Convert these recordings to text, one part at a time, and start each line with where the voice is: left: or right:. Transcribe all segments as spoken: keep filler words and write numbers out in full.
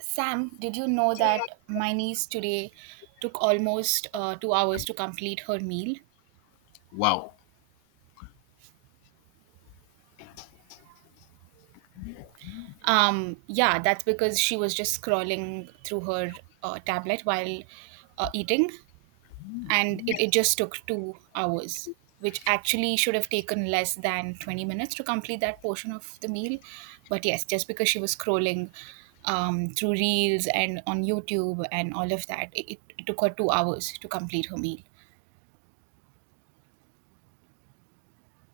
right: Sam, did you know that my niece today took almost uh, two hours to complete her meal?
left: Wow.
right: Um, yeah, that's because she was just scrolling through her uh, tablet while uh, eating, and it, it just took two hours, which actually should have taken less than twenty minutes to complete that portion of the meal. But yes, just because she was scrolling um, through reels and on YouTube and all of that, it, it it took her two hours to complete her meal.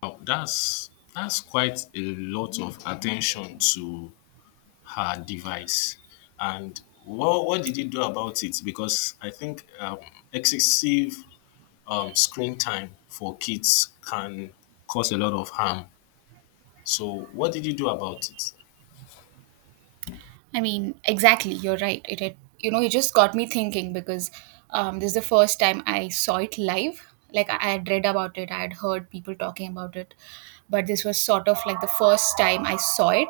left: Wow, that's that's quite a lot of attention to her device. And what what did you do about it? Because I think um, excessive um, screen time for kids can cause a lot of harm. So what did you do about it?
right: I mean, exactly, you're right. It, had, you know, it just got me thinking because um, this is the first time I saw it live. Like I I had read about it, I had heard people talking about it, but this was sort of like the first time I saw it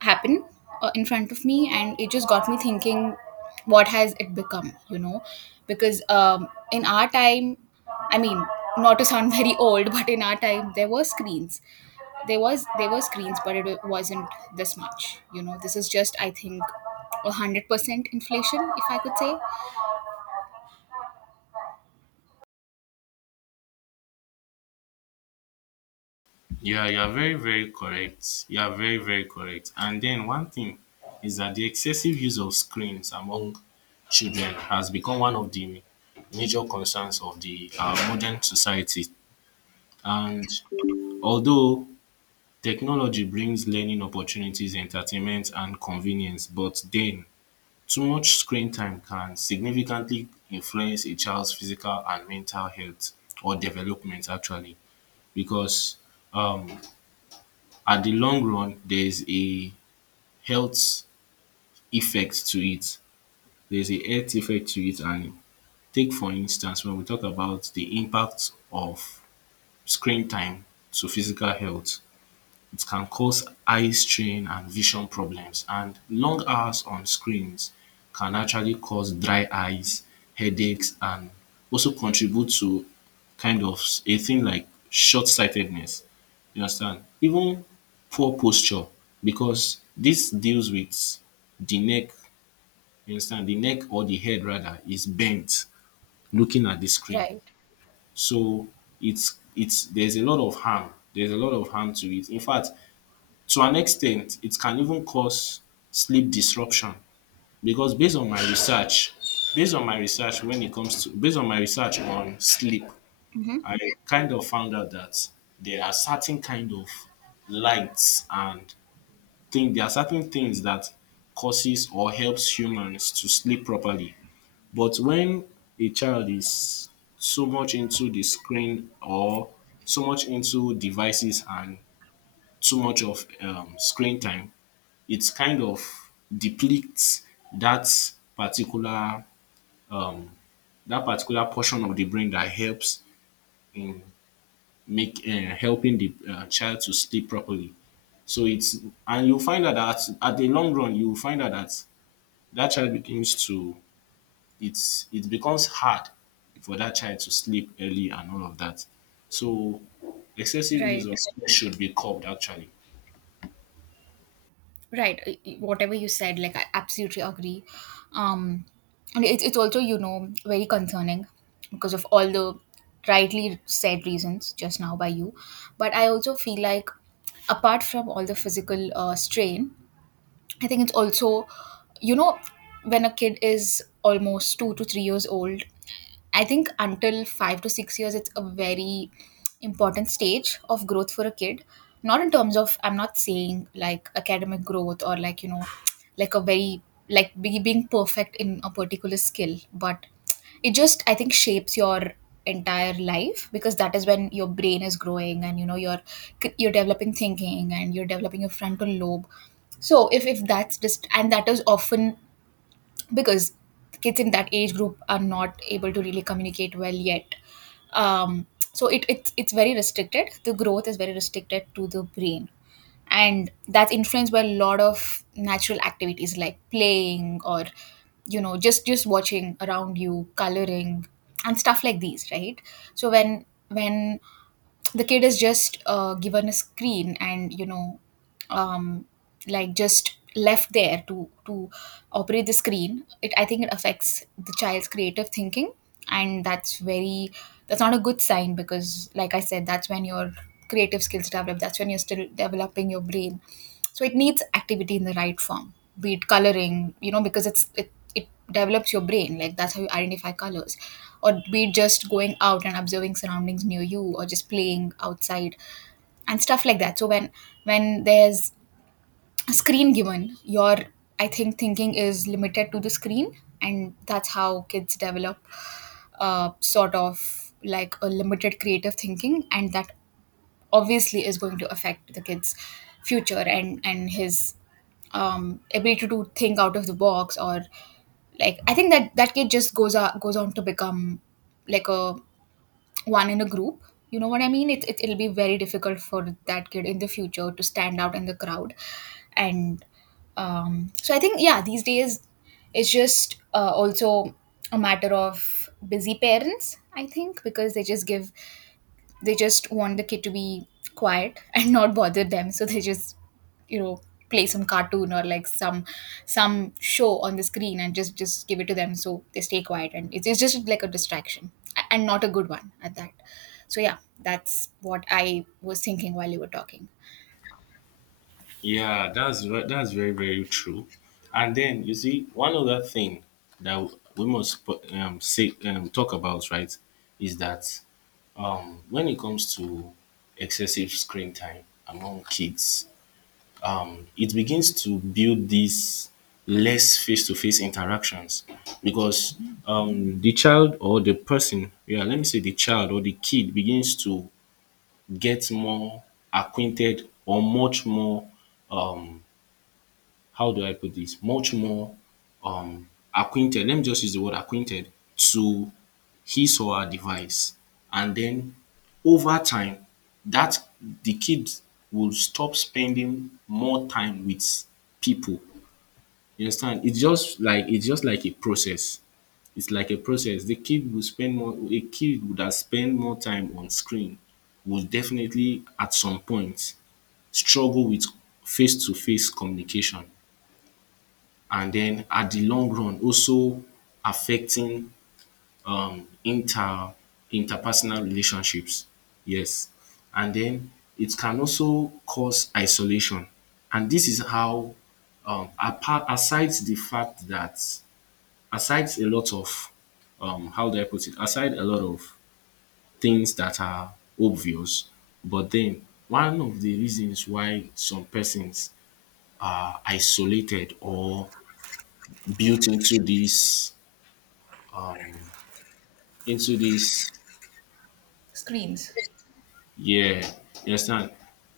right: happen uh, in front of me, and it just got me thinking, what has it become? You know, because um, in our time, I mean, not to sound very old, but in our time there were screens. There was there were screens, but it wasn't this much. You know, this is just, I think, a 100% inflation, if I could say.
left: Yeah, you are very, very correct. You are very, very correct. And then one thing is that the excessive use of screens among children has become one of the major concerns of the uh, modern society. And although technology brings learning opportunities, entertainment, and convenience, but then too much screen time can significantly influence a child's physical and mental health or development, actually, because um, at the long run there is a health effect to it. There's a health effect to it, and take for instance when we talk about the impact of screen time to physical health. It can cause eye strain and vision problems, and long hours on screens can actually cause dry eyes, headaches, and also contribute to kind of a thing like short sightedness. You understand? Even poor posture, because this deals with the neck, you understand? The neck, or the head rather, is bent looking at the screen.
right: Right.
left: So it's it's there's a lot of harm. There's a lot of harm to it. In fact, to an extent, it can even cause sleep disruption because based on my research based on my research when it comes to based on my research on sleep,
right: mm-hmm.
left: I kind of found out that there are certain kind of lights and thing there are certain things that causes or helps humans to sleep properly. But when a child is so much into the screen, or so much into devices and too much of um, screen time, it kind of depletes that particular um, that particular portion of the brain that helps in make uh, helping the uh, child to sleep properly. So it's, and you find out that at the long run you find out that that child begins to, it's it becomes hard for that child to sleep early and all of that. So excessive use
right: Right.
left: of screen should be curbed actually.
right: Right. uh, y- Whatever you said, like, I absolutely agree. Um, and it's it's also, you know, very concerning because of all the rightly said reasons just now by you, but I also feel like apart from all the physical uh, strain, I think it's also, you know, when a kid is almost two to three years old, I think until five to six years, it's a very important stage of growth for a kid. Not in terms of, I'm not saying like academic growth, or like, you know, like a very, like be, being perfect in a particular skill, but it just, I think, shapes your entire life, because that is when your brain is growing, and you know, you're you're developing thinking, and you're developing your frontal lobe. So if if that's just, and that is often because kids in that age group are not able to really communicate well yet. um, so it, it it's very restricted. The growth is very restricted to the brain, and that's influenced by a lot of natural activities like playing, or you know, just just watching around you, coloring, and stuff like these. Right, so when when the kid is just uh, given a screen, and you know, um, like just left there to to operate the screen, it, I think it affects the child's creative thinking, and that's very, that's not a good sign, because like I said, that's when your creative skills develop, that's when you're still developing your brain. So it needs activity in the right form, be it coloring, you know, because it's it, it develops your brain, like that's how you identify colors, or be it just going out and observing surroundings near you, or just playing outside and stuff like that. So when when there's screen given, your, I think thinking is limited to the screen, and that's how kids develop uh, sort of like a limited creative thinking, and that obviously is going to affect the kid's future, and and his um, ability to think out of the box, or like I think that that kid just goes on goes on to become like a one in a group. You know what I mean, it, it, it'll be very difficult for that kid in the future to stand out in the crowd. And um, so I think, yeah, these days it's just uh, also a matter of busy parents, I think, because they just give they just want the kid to be quiet and not bother them, so they just, you know, play some cartoon, or like some some show on the screen and just just give it to them so they stay quiet, and it's, it's just like a distraction, a- and not a good one at that. So yeah, that's what I was thinking while you were talking.
left: Yeah, that's ve- that's very very true. And then you see one other thing that we must put- um, say um, talk about, right, is that um, when it comes to excessive screen time among kids, um, it begins to build these less face-to-face interactions, because um, the child or the person, yeah, let me say the child or the kid begins to get more acquainted or much more um, how do I put this? Much more um acquainted. Let me just use the word acquainted to his or her device. And then over time, that the kid will stop spending more time with people. You understand? It's just like it's just like a process. It's like a process. The kid will spend more A kid would have spent more time on screen will definitely at some point struggle with face to face communication, and then at the long run also affecting um inter interpersonal relationships. Yes. And then it can also cause isolation. And this is how um apart aside the fact that aside a lot of um how do I put it? Aside a lot of things that are obvious, but then one of the reasons why some persons are isolated or built into this um into this,
right: Screens.
left: yeah, you understand.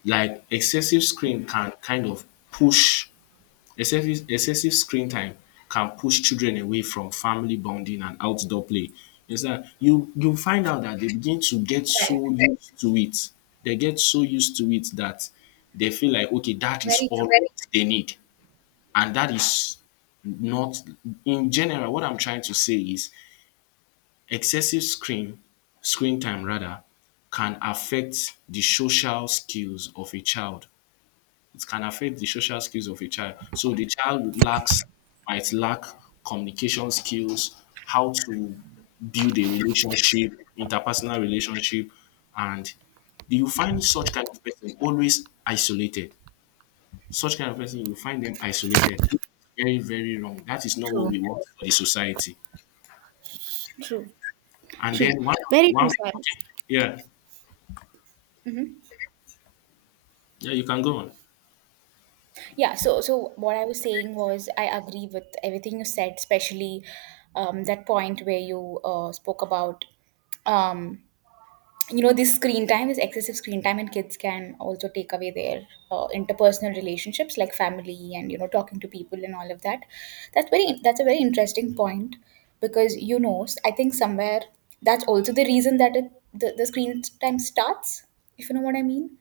left: Like excessive screen can kind of push, excessive excessive screen time can push children away from family bonding and outdoor play. You understand, you you find out that they begin to get
right: Right.
left: so used to it, they get so used to it that they feel like okay, that is
right: Very true.
left: all they need. And that is not, in general what I'm trying to say is excessive screen screen time rather can affect the social skills of a child. It can affect the social skills of a child. So the child lacks, might lack communication skills, how to build a relationship, interpersonal relationship, and you find such kind of person always isolated. Such kind of person, you find them isolated. Very, very wrong. That is not what
right: True.
left: we want for the society.
right: True.
left: And
right: True.
left: then one,
right: Very true,
left: one,
right: Sam.
left: yeah.
right: Mhm.
left: Yeah, you can go on.
right: Yeah, so so what I was saying was, I agree with everything you said, especially um, that point where you uh, spoke about um, you know, this screen time is excessive screen time, and kids can also take away their uh, interpersonal relationships, like family, and you know, talking to people and all of that. That's very, that's a very interesting point, because you know, s- I think somewhere that's also the reason that it, the the screen time starts, if you know what I mean.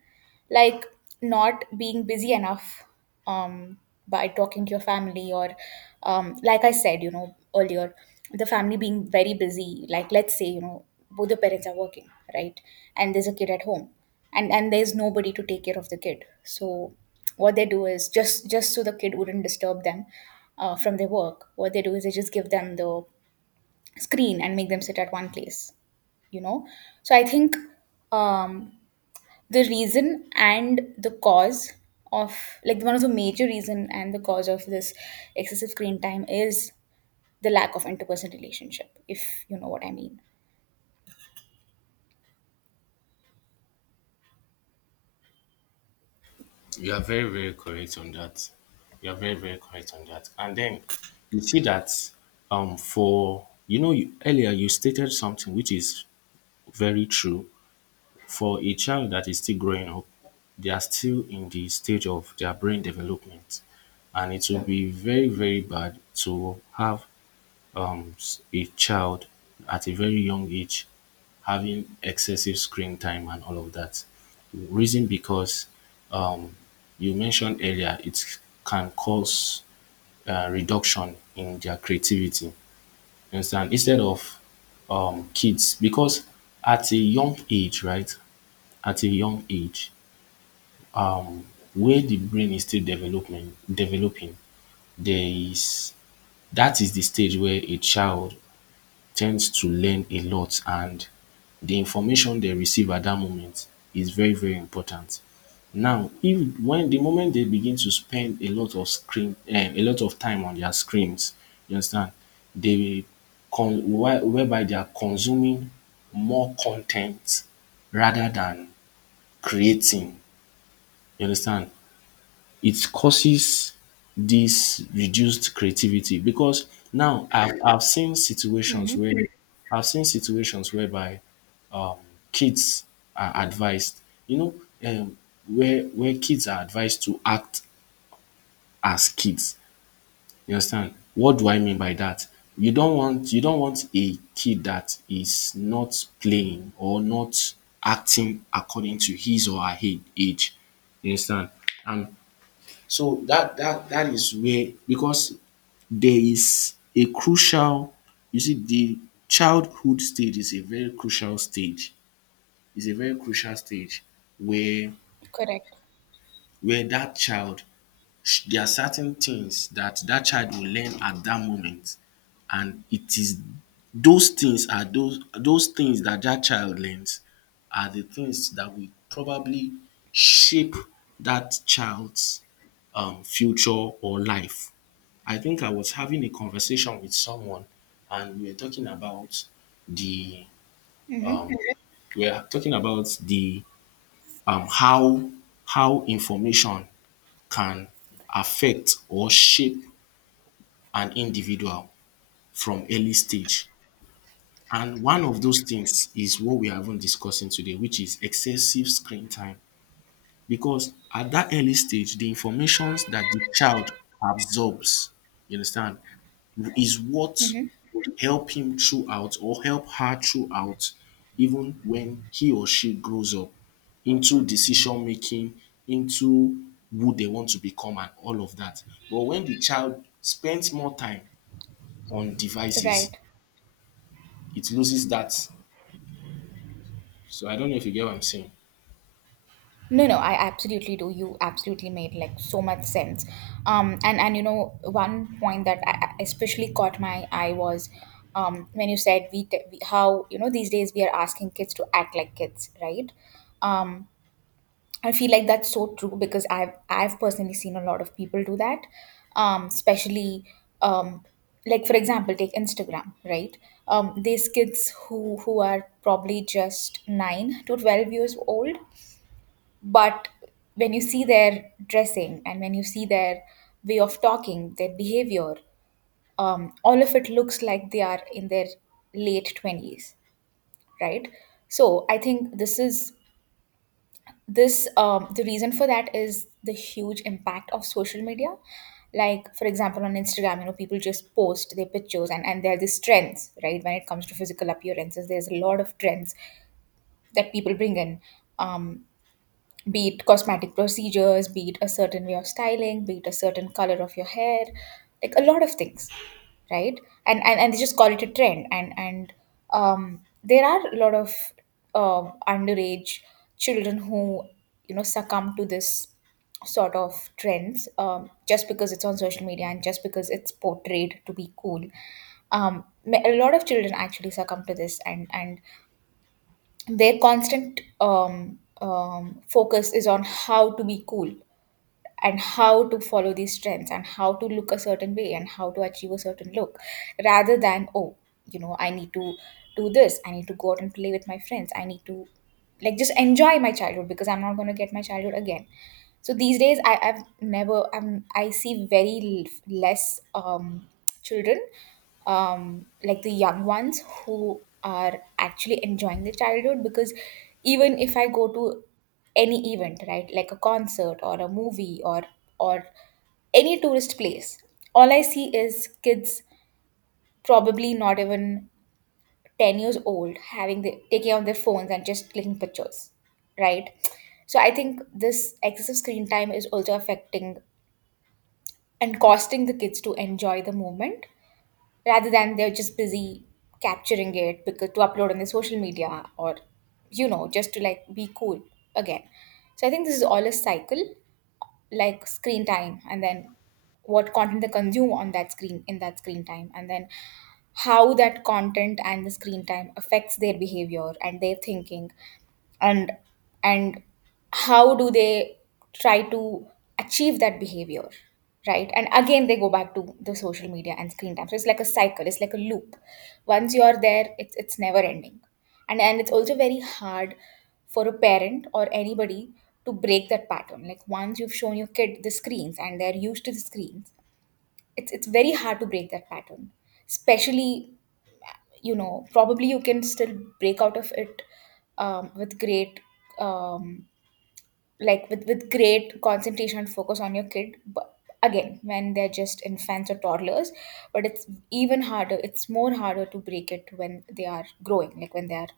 right: Like, not being busy enough, um, by talking to your family, or um, like I said, you know, earlier, the family being very busy. Like let's say, you know, both the parents are working, right, and there's a kid at home, and and there's nobody to take care of the kid. So what they do is just just so the kid wouldn't disturb them uh, from their work, what they do is they just give them the screen and make them sit at one place, you know. So I think um the reason and the cause of, like, one of the major reason and the cause of this excessive screen time is the lack of interpersonal relationship, if you know what I mean.
left: You are very, very correct on that. You are very, very correct on that. And then you see that um for you know you, earlier you stated something which is very true for a child that is still growing up. They are still in the stage of their brain development, and it will be very, very bad to have um s- a child at a very young age having excessive screen time and all of that. Reason, because you mentioned earlier, it can cause uh, reduction in their creativity. You understand? Instead of um, kids, because at a young age, right? At a young age, um, where the brain is still development developing, there is, that is the stage where a child tends to learn a lot, and the information they receive at that moment is very, very important. Now, if when the moment they begin to spend a lot of screen, eh, a lot of time on their screens, you understand, they con- where- whereby they are consuming more content rather than creating. You understand? It causes this reduced creativity because now I've, I've seen situations
right: Mm-hmm.
left: where I've seen situations whereby kids are advised, you know, um, where where kids are advised to act as kids. You understand? What do I mean by that? You don't want you don't want a kid that is not playing or not acting according to his or her he- age. You understand? And so that that that is where, because there is a crucial, you see the childhood stage is a very crucial stage, is a very crucial stage where
right: Correct.
left: where that child sh- there are certain things that that child will learn at that moment, and it is those things are those those things that that child learns are the things that will probably shape that child's um future or life. I think I was having a conversation with someone, and we were talking about the
right: Mm-hmm.
left: um, we were talking about the um, how how information can affect or shape an individual from early stage. And one of those things is what we are even discussing today, which is excessive screen time. Because at that early stage, the informations that the child absorbs, you understand, is what would help him throughout or help her throughout, even when he or she grows up into decision making, into who they want to become and all of that. But when the child spends more time on devices,
right: Right.
left: it loses that. So I don't know if you get what I'm saying.
right: No, no, I absolutely do. You absolutely made like so much sense. Um and and you know, one point that I I especially caught my eye was um when you said we, te- we, how, you know, these days we are asking kids to act like kids, right? um I feel like that's so true, because I've I've personally seen a lot of people do that, um, especially um, like for example, take Instagram, right? Um, these kids who who are probably just nine to twelve years old, but when you see their dressing, and when you see their way of talking, their behavior, um, all of it looks like they are in their late twenties, right? So I think this is, this um, the reason for that is the huge impact of social media. Like for example, on Instagram, you know, people just post their pictures, and and there are these trends, right? When it comes to physical appearances, there's a lot of trends that people bring in, um be it cosmetic procedures, be it a certain way of styling, be it a certain color of your hair, like a lot of things, right? And and, and they just call it a trend. And and um, there are a lot of um, underage children who, you know, succumb to this sort of trends, um, just because it's on social media, and just because it's portrayed to be cool. Um, ma- a lot of children actually succumb to this, and and their constant um, um, focus is on how to be cool, and how to follow these trends, and how to look a certain way, and how to achieve a certain look, rather than, oh, you know, I need to do this, I need to go out and play with my friends, I need to, like, just enjoy my childhood, because I'm not going to get my childhood again. So these days I, I've never I'm, I see very l- less um, children, um, like the young ones who are actually enjoying their childhood, because even if I go to any event, right, like a concert or a movie, or or any tourist place, all I see is kids probably not even ten years old having the taking out their phones and just clicking pictures, right? So I think this excessive screen time is also affecting and costing the kids to enjoy the moment, rather than, they're just busy capturing it, because to upload on the social media, or you know, just to like be cool again. So I think this is all a cycle, like screen time, and then what content they consume on that screen, in that screen time, and then how that content and the screen time affects their behavior and their thinking, and and how do they try to achieve that behavior, right? And again, they go back to the social media and screen time. So it's like a cycle, it's like a loop. Once you are there, it's it's never ending. And and it's also very hard for a parent or anybody to break that pattern. Like, once you've shown your kid the screens, and they're used to the screens, it's it's very hard to break that pattern. Especially, you know, probably you can still break out of it um, with great um, like with with great concentration and focus on your kid. But again, when they're just infants or toddlers, but it's even harder, it's more harder to break it when they are growing, like when they are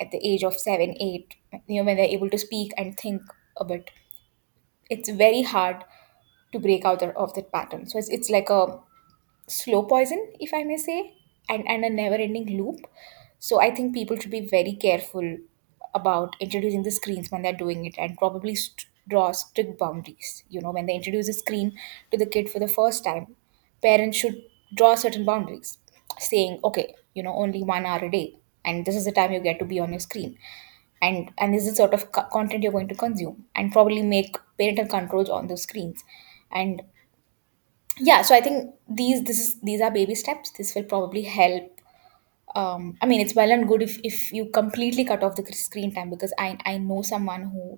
right: at the age of seven, eight, you know, when they're able to speak and think a bit. It's very hard to break out of that pattern. So it's, it's like a slow poison, if I may say, and, and a never ending loop. So I think people should be very careful about introducing the screens when they're doing it and probably st- draw strict boundaries. You know, when they introduce a screen to the kid for the first time, parents should draw certain boundaries, saying, okay, you know, only one hour a day, and this is the time you get to be on your screen. And, and this is the sort of co- content you're going to consume and probably make parental controls on those screens and yeah. So I think these this is these are baby steps, this will probably help. um I mean, it's well and good if if you completely cut off the screen time, because i i know someone who,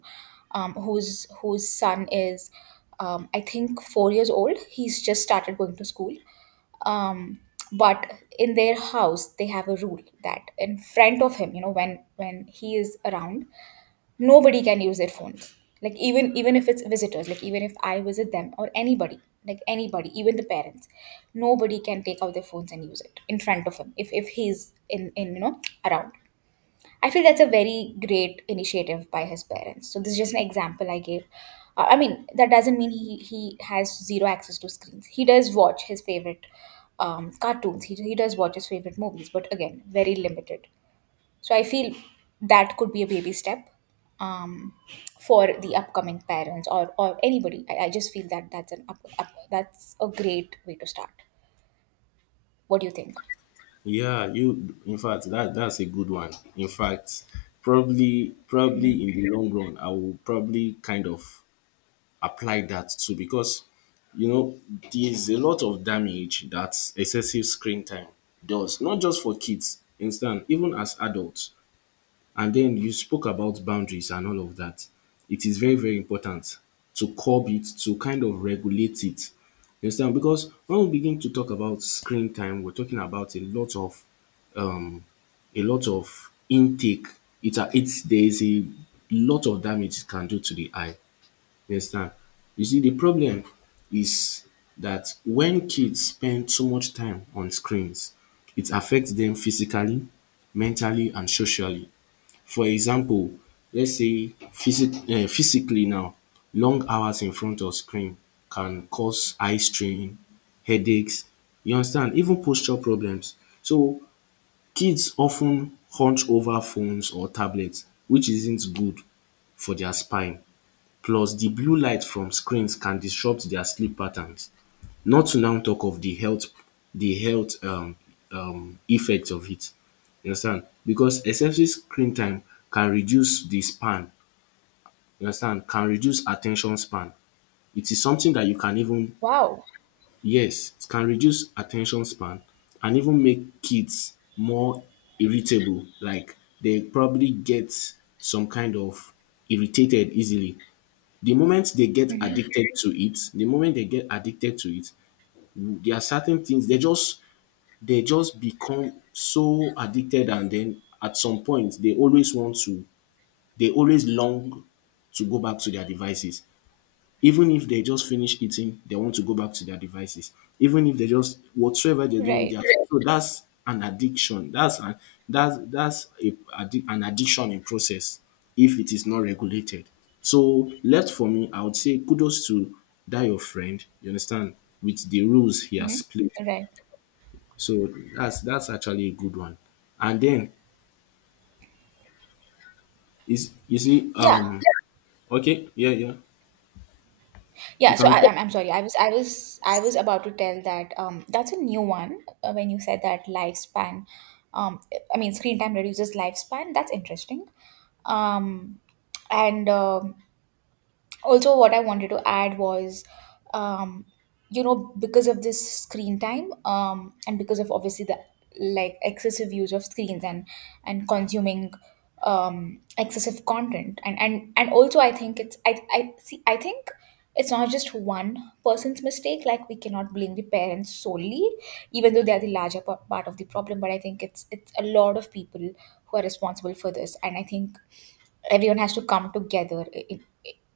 right: um whose whose son is, um I think, four years old. He's just started going to school, um but in their house they have a rule that in front of him, you know, when when he is around, nobody can use their phones. Like even even if it's visitors, like even if I visit them or anybody, like anybody, even the parents, nobody can take out their phones and use it in front of him if if he's in in you know, around. I feel that's a very great initiative by his parents. So this is just an example I gave. uh, I mean, that doesn't mean he he has zero access to screens. He does watch his favorite um, cartoons, he, he does watch his favorite movies, but again, very limited. So I feel that could be a baby step, um, for the upcoming parents or or anybody. I, I just feel that that's an up, up, that's a great way to start. What do you think?
left: Yeah, you in fact that that's a good one. In fact, probably probably in the long run, I will probably kind of apply that too, because you know there's a lot of damage that excessive screen time does, not just for kids, understand, even as adults. And then you spoke about boundaries and all of that. It is very, very important to curb it, to kind of regulate it. You understand? Because when we begin to talk about screen time, we're talking about a lot of um a lot of intake. It's a it's, there is a lot of damage it can do to the eye. You understand? You see the problem is that when kids spend too much time on screens, it affects them physically, mentally and socially. For example, let's say physic- um physically now, long hours in front of screen can cause eye strain, headaches, you understand, even posture problems. So kids of ten hunch over phones or tablets, which isn't good for their spine, plus the blue light from screens can disrupt their sleep patterns, not to now talk of the health, the health um um effect of it. You understand, because excessive screen time can reduce the span, you understand, can reduce at ten tion span. It is something that you can even,
right: Wow.
left: yes, it can reduce attention span and even make kids more irritable. Like they probably get some kind of irritated easily. The moment they get
right: Hmm.
left: addicted to it, the moment they get addicted to it, there are certain things they just, they just become so addicted, and then at some point they always want to, they always long to go back to their devices. Even if they just finish eating, they want to go back to their devices. Even if they just whatsoever they're doing, they are,
right: Right.
left: so that's an addiction. That's an that's that's a addic- an addiction in process if it is not regulated. So left for me, I would say kudos to that your friend, you understand, with the rules he
right: Hmm.
left: has played.
right: Right.
left: So that's that's actually a good one. And then is you see
right: Yeah.
left: um okay, yeah, yeah.
right: Yeah.
left: You
right: So
left: can.
right: I, I'm, I'm sorry. I was I was I was about to tell that, um, that's a new one, uh, when you said that lifespan. Um, I mean, screen time reduces lifespan. That's interesting. Um, and um also, what I wanted to add was, um you know, because of this screen time, um and because of obviously the, like, excessive use of screens and and consuming um excessive content, and and and also I think it's, I I see I think it's not just one person's mistake. Like, we cannot blame the parents solely, even though they are the larger p- part of the problem, but I think it's it's a lot of people who are responsible for this. And I think everyone has to come together in,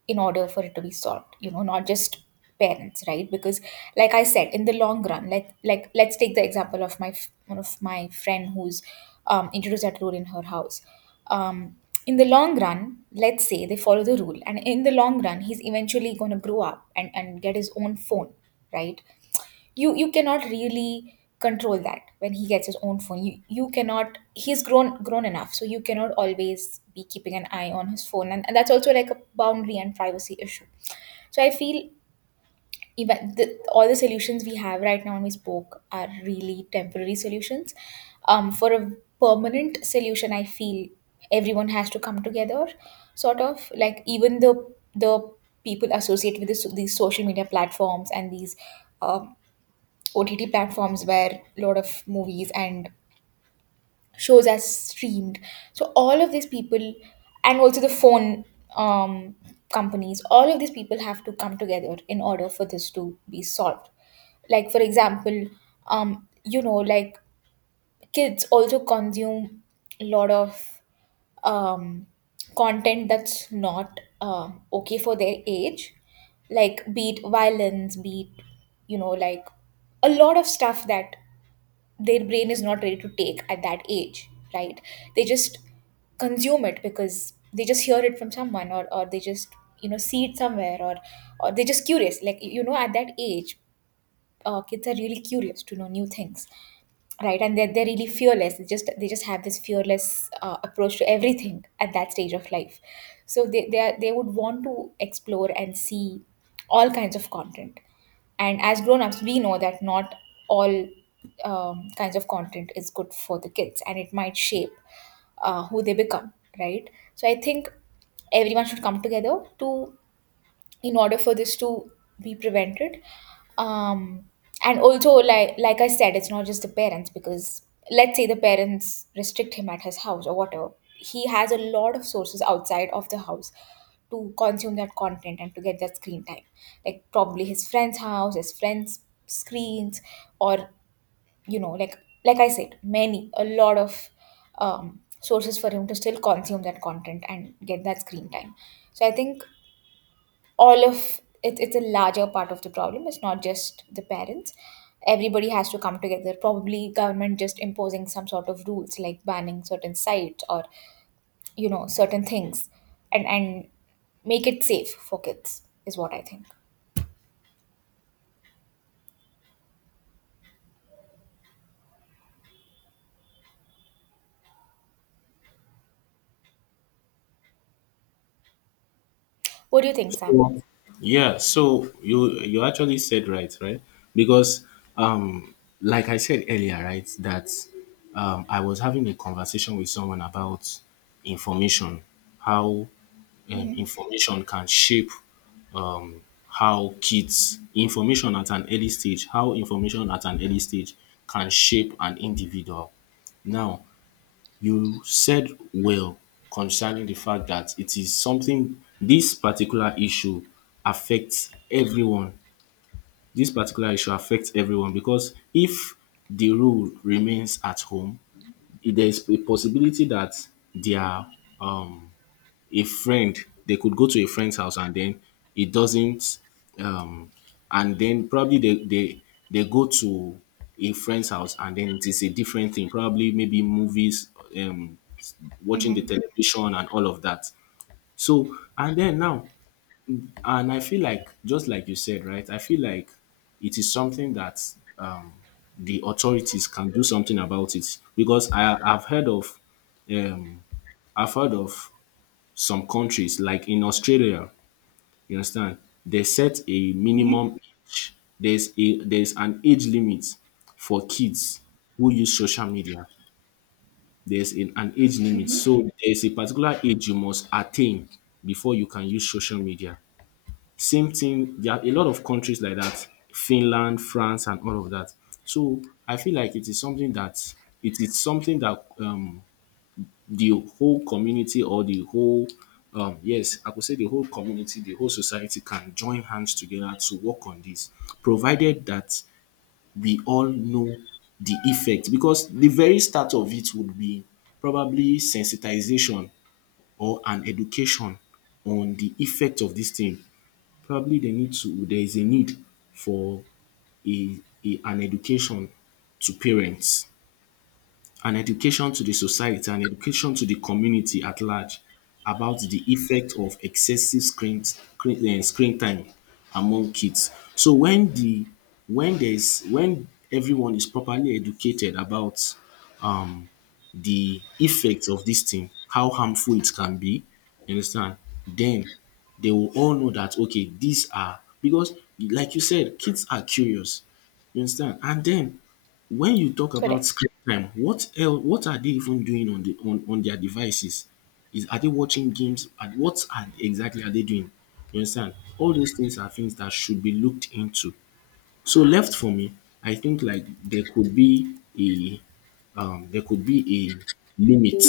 right: in order for it to be solved, you know, not just parents, right? Because like I said, in the long run, like like let's take the example of my f- one of my friend who's um, introduced that rule in her house. um, in the long run, let's say they follow the rule, and in the long run, he's eventually going to grow up and and get his own phone, right? You you cannot really control that. When he gets his own phone, you you cannot he's grown grown enough, so you cannot always be keeping an eye on his phone. And, and that's also like a boundary and privacy issue. So I feel even the, all the solutions we have right now when we spoke are really temporary solutions. Um for a permanent solution, I feel everyone has to come together, sort of like even the the people associated with this, these social media platforms, and these um, O T T platforms where a lot of movies and shows are streamed. So all of these people, and also the phone um, companies, all of these people have to come together in order for this to be solved. Like, for example, um, you know, like, kids also consume a lot of um, content that's not uh, okay for their age, like beat violence, beat, you know, like a lot of stuff that their brain is not ready to take at that age, right? They just consume it because they just hear it from someone, or, or they just, you know, see it somewhere, or or they're just curious, like, you know, at that age, uh, kids are really curious to know new things, right? And they're, they're really fearless. They just, they just have this fearless uh, approach to everything at that stage of life. So they they, are, they would want to explore and see all kinds of content. And as grown-ups, we know that not all um, kinds of content is good for the kids, and it might shape uh, who they become, right? So I think everyone should come together to, in order for this to be prevented. um, and also, like like I said, it's not just the parents, because let's say the parents restrict him at his house or whatever, he has a lot of sources outside of the house to consume that content and to get that screen time. Like, probably his friend's house, his friend's screens, or, you know, like like I said, many, a lot of um, sources for him to still consume that content and get that screen time. So I think all of it, it's a larger part of the problem. It's not just the parents. Everybody has to come together. Probably government just imposing some sort of rules, like banning certain sites or, you know, certain things, and and make it safe for kids, is what I think. What do you think, Sam?
left: Yeah, so you you actually said right, right? Because um like I said earlier, right, that um I was having a conversation with someone about information, how um,
right: Mm-hmm.
left: information can shape how kids information at an early stage, how information at an early stage can shape an individual. Now, you said, well, concerning the fact that it is something, this particular issue affects everyone. This particular issue affects everyone because if the rule remains at home, there is a possibility that their um a friend, they could go to a friend's house and then it doesn't um and then probably they they they go to a friend's house, and then it is a different thing, probably maybe movies, um watching the
right: Mm-hmm.
left: television and all of that. So and then now, and I feel like, just like you said right, I feel like it is something that um the authorities can do something about it, because i i've heard of um I've heard of some countries, like in Australia, you understand, they set a
right: Mm-hmm.
left: minimum age. There's a there's an age limit for kids who use social media. There's an, an age limit.
right: Mm-hmm.
left: So there's a particular age you must attain before you can use social media. Same thing, there are a lot of countries like that, Finland, France, and all of that. So I feel like it is something that it is something that um the whole community or the whole um yes, I could say the whole community, the whole society can join hands together to work on this, provided that we all know the effect, because the very start of it would be probably sensitization or an education on the effect of this thing. Probably they need to, there is a need for a a an education to parents, an education to the society and education to the community at large about the effect of excessive screen screen um screen time among kids. So when the when there is, when everyone is properly educated about um the effects of this thing, how harmful it can be, you understand, then they will all know that, okay, these are, because like you said, kids are curious. You understand? And then when you talk about
right: Correct.
left: screen time, what else? What are they even doing on the on on their devices? Is, are they watching games? And what are exactly are they doing? You understand? All those things are things that should be looked into. So left for me, I think like there could be a um there could be a limit.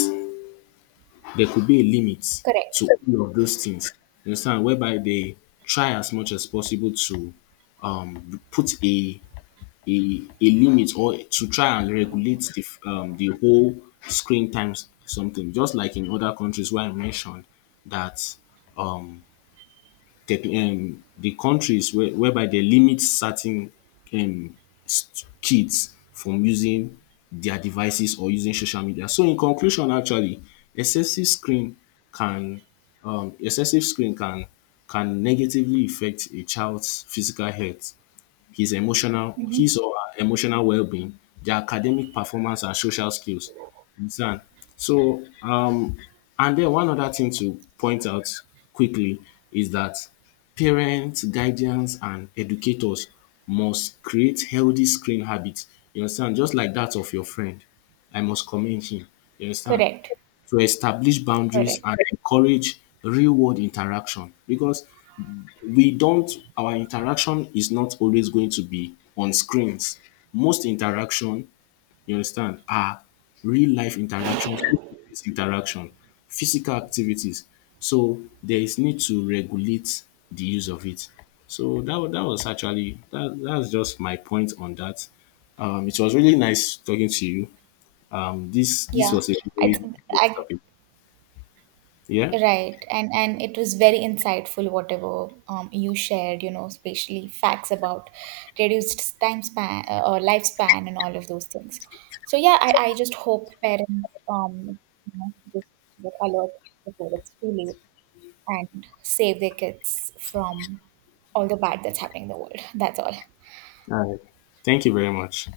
left: There could be a limit
right: Correct.
left: to all of those things. You understand? Whereby they try as much as possible to um put a a a limit or to try and regulate the f- um, the whole screen times something, just like in other countries where I mentioned that um, tech, um the countries where, whereby they limit certain um, s- kids from using their devices or using social media. So in conclusion, actually, excessive screen can um, excessive screen can can negatively affect a child's physical health, his emotional
right: Mm-hmm.
left: his or her emotional well-being, their academic performance and social skills. You understand? So um and then one other thing to point out quickly is that parents, guardians and educators must create healthy screen habits. You understand? Just like that of your friend. I must commend him. You understand?
right: Correct.
left: To establish boundaries
right: Correct.
left: and encourage real world interaction, because we don't, our interaction is not always going to be on screens. Most interaction, you understand, are real life interaction, face-to-face interaction, physical activities. So there is need to regulate the use of it. So that, wa- that was actually that that's just my point on that. Um, it was really nice talking to you. Um, this this
right: Yeah,
left: was a
right: I,
left: really
right: th-
left: great
right: I
left: topic. Yeah.
right: right, and and it was very insightful, whatever, um, you shared, you know, especially facts about reduced time span, uh, or lifespan and all of those things. So yeah, I, I just hope parents, um you know, just get alert before it's too late, and save their kids from all the bad that's happening in the world. That's all.
left: Thank you very much.